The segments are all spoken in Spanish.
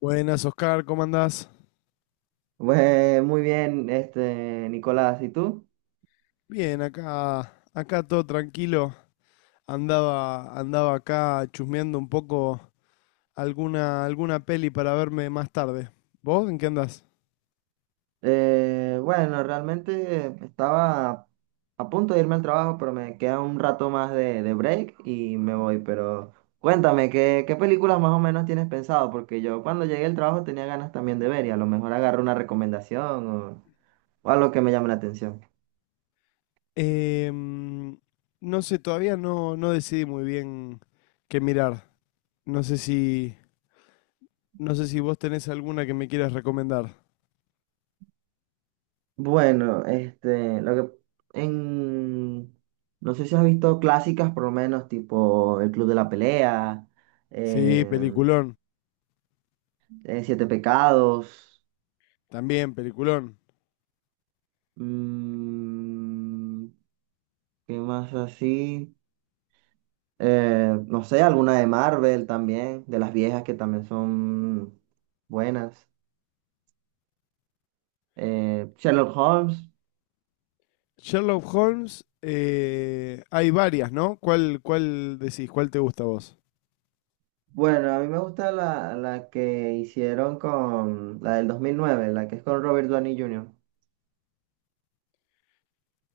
Buenas, Oscar, ¿cómo andás? Pues muy bien, Nicolás, ¿y tú? Bien, acá todo tranquilo. Andaba acá chusmeando un poco alguna peli para verme más tarde. ¿Vos en qué andás? Bueno, realmente estaba a punto de irme al trabajo, pero me queda un rato más de break y me voy. Pero cuéntame, ¿qué películas más o menos tienes pensado? Porque yo cuando llegué al trabajo tenía ganas también de ver y a lo mejor agarro una recomendación o algo que me llame la atención. Em, no sé, todavía no decidí muy bien qué mirar. No sé si, no sé si vos tenés alguna que me quieras recomendar. Bueno, lo que en no sé si has visto clásicas, por lo menos, tipo El Club de la Pelea. Sí, peliculón. Siete Pecados. También, peliculón. mm, ¿Qué más así? No sé, alguna de Marvel también, de las viejas que también son buenas. Sherlock Holmes. Sherlock Holmes, hay varias, ¿no? ¿Cuál decís? ¿Cuál te gusta a vos? Bueno, a mí me gusta la que hicieron con la del 2009, la que es con Robert Downey Jr.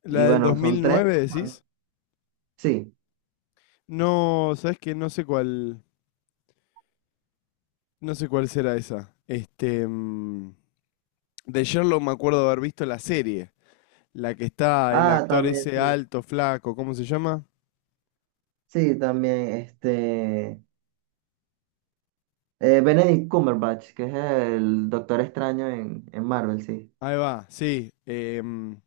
La Y del bueno, son tres. 2009, decís. Sí. No, sabes que no sé cuál será esa. Este, mm, de Sherlock me acuerdo de haber visto la serie, la que está el Ah, actor también, ese sí. alto, flaco, ¿cómo se llama? Sí, también, Benedict Cumberbatch, que es el Doctor Extraño en Marvel, sí. Ahí va, sí.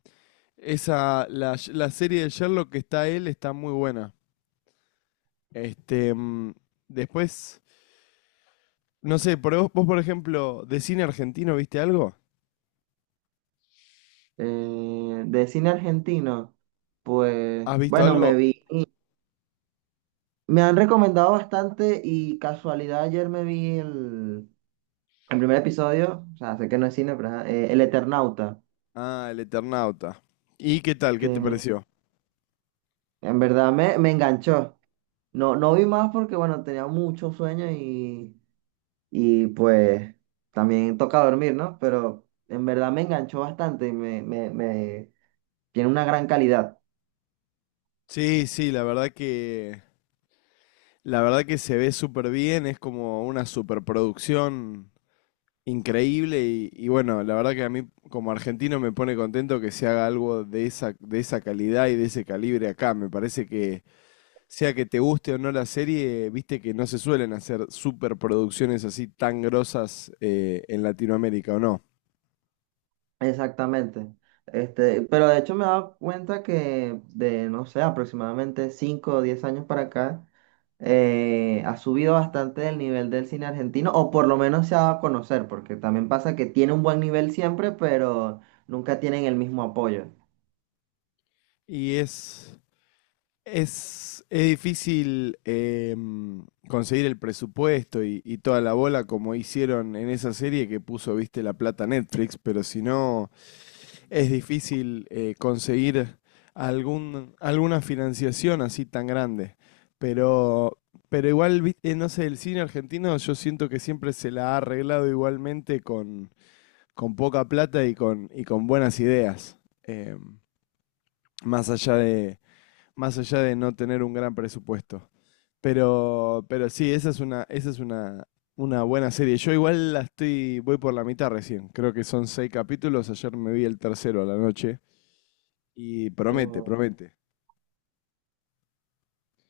Esa, la serie de Sherlock que está él está muy buena. Este, mm, después, no sé, por vos, por ejemplo, de cine argentino, ¿viste algo? De cine argentino, pues ¿Has visto bueno, algo? Me han recomendado bastante y casualidad ayer me vi el primer episodio, o sea, sé que no es cine, pero ajá, El Eternauta, Ah, El Eternauta. ¿Y qué tal? que ¿Qué te me- pareció? en verdad me enganchó. No, no vi más porque bueno, tenía mucho sueño y pues también toca dormir, ¿no? Pero en verdad me enganchó bastante y me tiene una gran calidad. Sí, sí, la verdad que se ve súper bien, es como una superproducción increíble y bueno, la verdad que a mí como argentino me pone contento que se haga algo de de esa calidad y de ese calibre acá. Me parece que sea que te guste o no la serie, viste que no se suelen hacer superproducciones así tan grosas en Latinoamérica, ¿o no? Exactamente. Este, pero de hecho me he dado cuenta que de, no sé, aproximadamente 5 o 10 años para acá, ha subido bastante el nivel del cine argentino, o por lo menos se ha dado a conocer, porque también pasa que tiene un buen nivel siempre, pero nunca tienen el mismo apoyo. Y es, es difícil conseguir el presupuesto y toda la bola como hicieron en esa serie que puso, viste, la plata Netflix, pero si no, es difícil conseguir alguna financiación así tan grande. Pero, pero igual, viste, no sé, el cine argentino yo siento que siempre se la ha arreglado igualmente con poca plata y con buenas ideas, em, más allá de, más allá de no tener un gran presupuesto. Pero sí, una buena serie. Yo igual la estoy, voy por la mitad recién. Creo que son seis capítulos. Ayer me vi el tercero a la noche y promete, O, promete.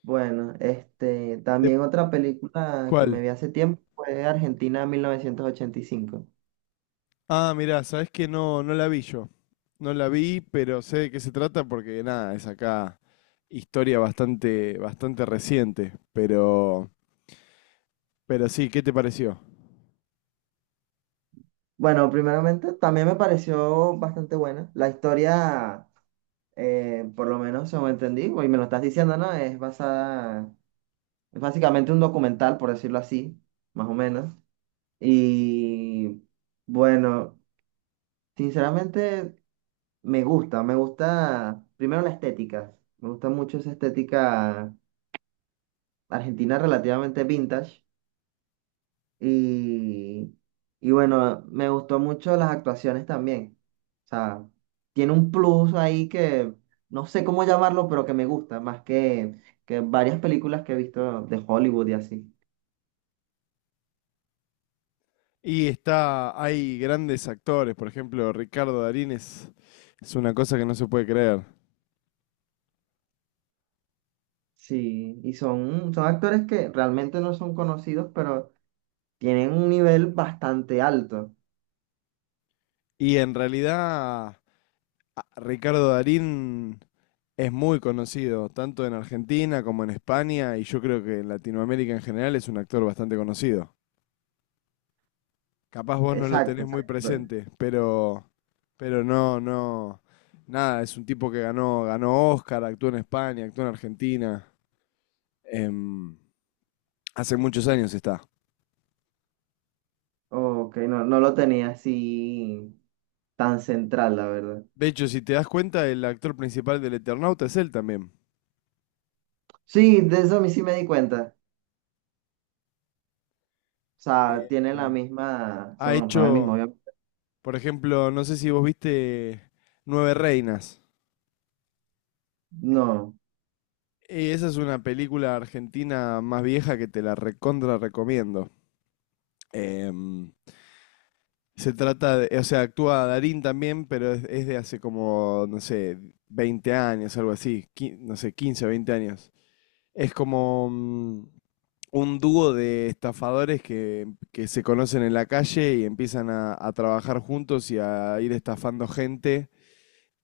bueno, ¿De también otra película que me cuál? vi hace tiempo fue Argentina 1985. Ah, mirá, sabés que no la vi yo. No la vi, pero sé de qué se trata porque nada, es acá historia bastante reciente. Pero sí, ¿qué te pareció? Bueno, primeramente también me pareció bastante buena. La historia por lo menos según entendí, y me lo estás diciendo, ¿no? Es básicamente un documental, por decirlo así, más o menos. Y bueno, sinceramente me gusta primero la estética, me gusta mucho esa estética argentina relativamente vintage. Y, y bueno, me gustó mucho las actuaciones también. O sea, tiene un plus ahí que no sé cómo llamarlo, pero que me gusta, más que varias películas que he visto de Hollywood y así. Y está, hay grandes actores, por ejemplo, Ricardo Darín es una cosa que no se puede creer. Sí, y son actores que realmente no son conocidos, pero tienen un nivel bastante alto. Y en realidad, Ricardo Darín es muy conocido, tanto en Argentina como en España, y yo creo que en Latinoamérica en general es un actor bastante conocido. Capaz vos no lo Exacto, tenés muy exacto, presente, pero, pero no, no, nada, es un tipo que ganó Oscar, actuó en España, actuó en Argentina, em, hace muchos años está. ok, no lo tenía así tan central, la verdad. De hecho, si te das cuenta, el actor principal del Eternauta es él también. Sí, de eso a mí sí me di cuenta. O sea, tienen la Em, misma, ha son el mismo hecho, avión. por ejemplo, no sé si vos viste Nueve Reinas. No, Esa es una película argentina más vieja que te la recontra recomiendo. Em, se trata de, o sea, actúa Darín también, pero es de hace como, no sé, 20 años, algo así, no sé, 15 o 20 años. Es como mm, un dúo de estafadores que se conocen en la calle y empiezan a trabajar juntos y a ir estafando gente.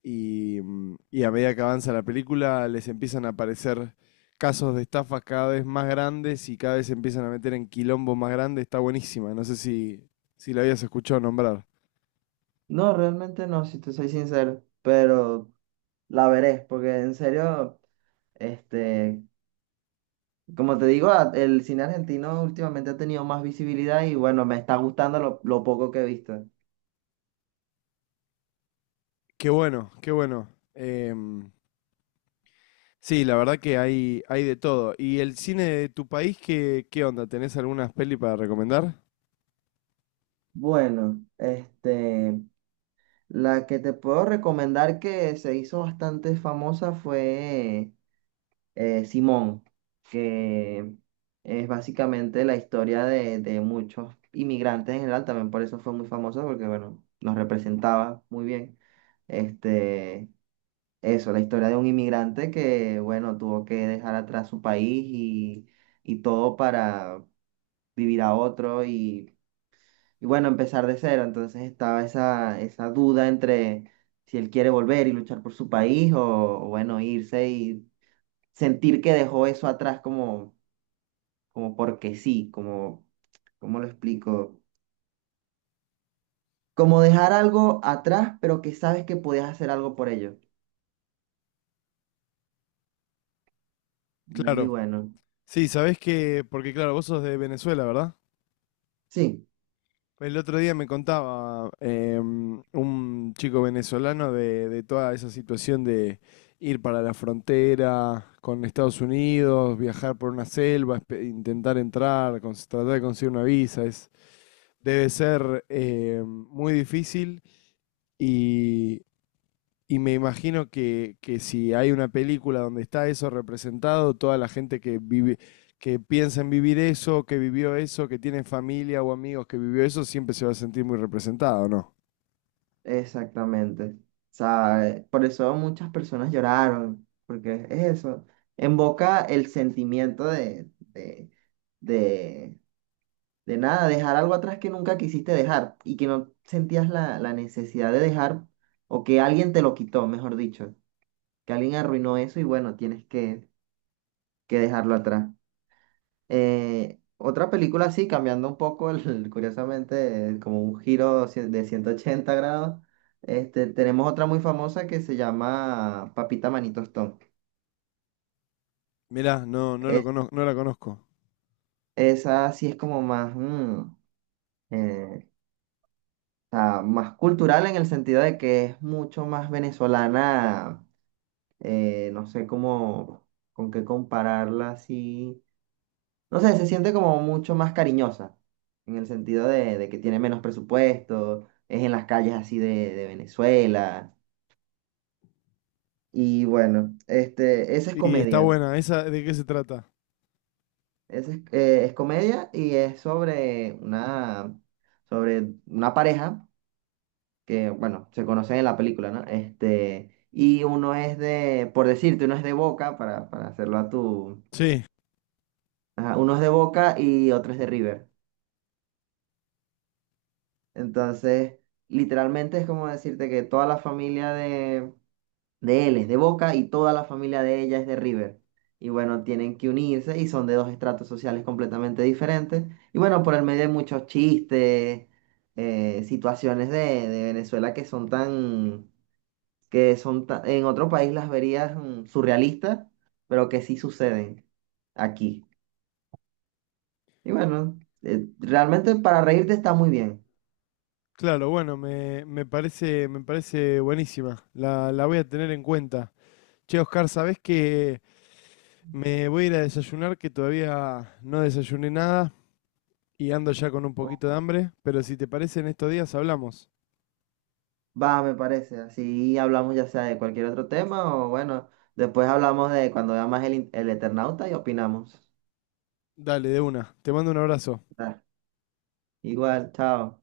Y, mm, y a medida que avanza la película, les empiezan a aparecer casos de estafas cada vez más grandes y cada vez se empiezan a meter en quilombos más grandes. Está buenísima, no sé si, si la habías escuchado nombrar. no, realmente no, si te soy sincero, pero la veré, porque en serio, este, como te digo, el cine argentino últimamente ha tenido más visibilidad y bueno, me está gustando lo poco que he visto. Qué bueno, qué bueno. Em, sí, la verdad que hay de todo. ¿Y el cine de tu país, qué onda? ¿Tenés algunas peli para recomendar? Bueno, la que te puedo recomendar que se hizo bastante famosa fue Simón, que es básicamente la historia de muchos inmigrantes en general, también por eso fue muy famosa porque bueno, nos representaba muy bien. Este, Eso, la historia de un inmigrante que, bueno, tuvo que dejar atrás su país y todo para vivir a otro y bueno, empezar de cero. Entonces estaba esa duda entre si él quiere volver y luchar por su país o bueno, irse y sentir que dejó eso atrás como como porque sí, como, ¿cómo lo explico? Como dejar algo atrás, pero que sabes que podías hacer algo por ello. Muy Claro. bueno. Sí, sabés que, porque claro, vos sos de Venezuela, ¿verdad? Sí, El otro día me contaba un chico venezolano de toda esa situación de ir para la frontera con Estados Unidos, viajar por una selva, intentar entrar, tratar de conseguir una visa. Es, debe ser muy difícil. Y, y me imagino que si hay una película donde está eso representado, toda la gente que vive, que piensa en vivir eso, que vivió eso, que tiene familia o amigos que vivió eso, siempre se va a sentir muy representado, ¿no? exactamente. O ¿Sabes? Por eso muchas personas lloraron, porque es eso. Invoca el sentimiento de, de nada, dejar algo atrás que nunca quisiste dejar y que no sentías la necesidad de dejar o que alguien te lo quitó, mejor dicho, que alguien arruinó eso y bueno, que dejarlo atrás. Otra película así, cambiando un poco, curiosamente, como un giro de 180 grados, tenemos otra muy famosa que se llama Papita Manito Stone. Mirá, no lo Es- conozco, no la conozco. Esa sí es como más, eh, más cultural en el sentido de que es mucho más venezolana, no sé cómo, con qué compararla así no sé, se siente como mucho más cariñosa, en el sentido de que tiene menos presupuesto, es en las calles así de Venezuela. Y bueno, esa es Y está comedia. buena, ¿esa de qué se trata? Esa es comedia y es sobre sobre una pareja que, bueno, se conocen en la película, ¿no? Y uno es de, por decirte, uno es de Boca, para hacerlo a tu... Sí, ajá, uno es de Boca y otro es de River. Entonces, literalmente es como decirte que toda la familia de él es de Boca y toda la familia de ella es de River. Y bueno, tienen que unirse y son de dos estratos sociales completamente diferentes. Y bueno, por el medio hay muchos chistes, situaciones de Venezuela que son tan, en otro país las verías surrealistas, pero que sí suceden aquí. Y bueno, realmente para reírte está muy bien. claro, bueno, me parece buenísima. La voy a tener en cuenta. Che, Oscar, ¿sabés que me voy a ir a desayunar? Que todavía no desayuné nada y ando ya con un poquito de hambre. Pero si te parece, en estos días hablamos. Va, me parece. Así hablamos ya sea de cualquier otro tema o bueno, después hablamos de cuando veamos el Eternauta y opinamos. Dale, de una. Te mando un abrazo. Ah, igual, chao.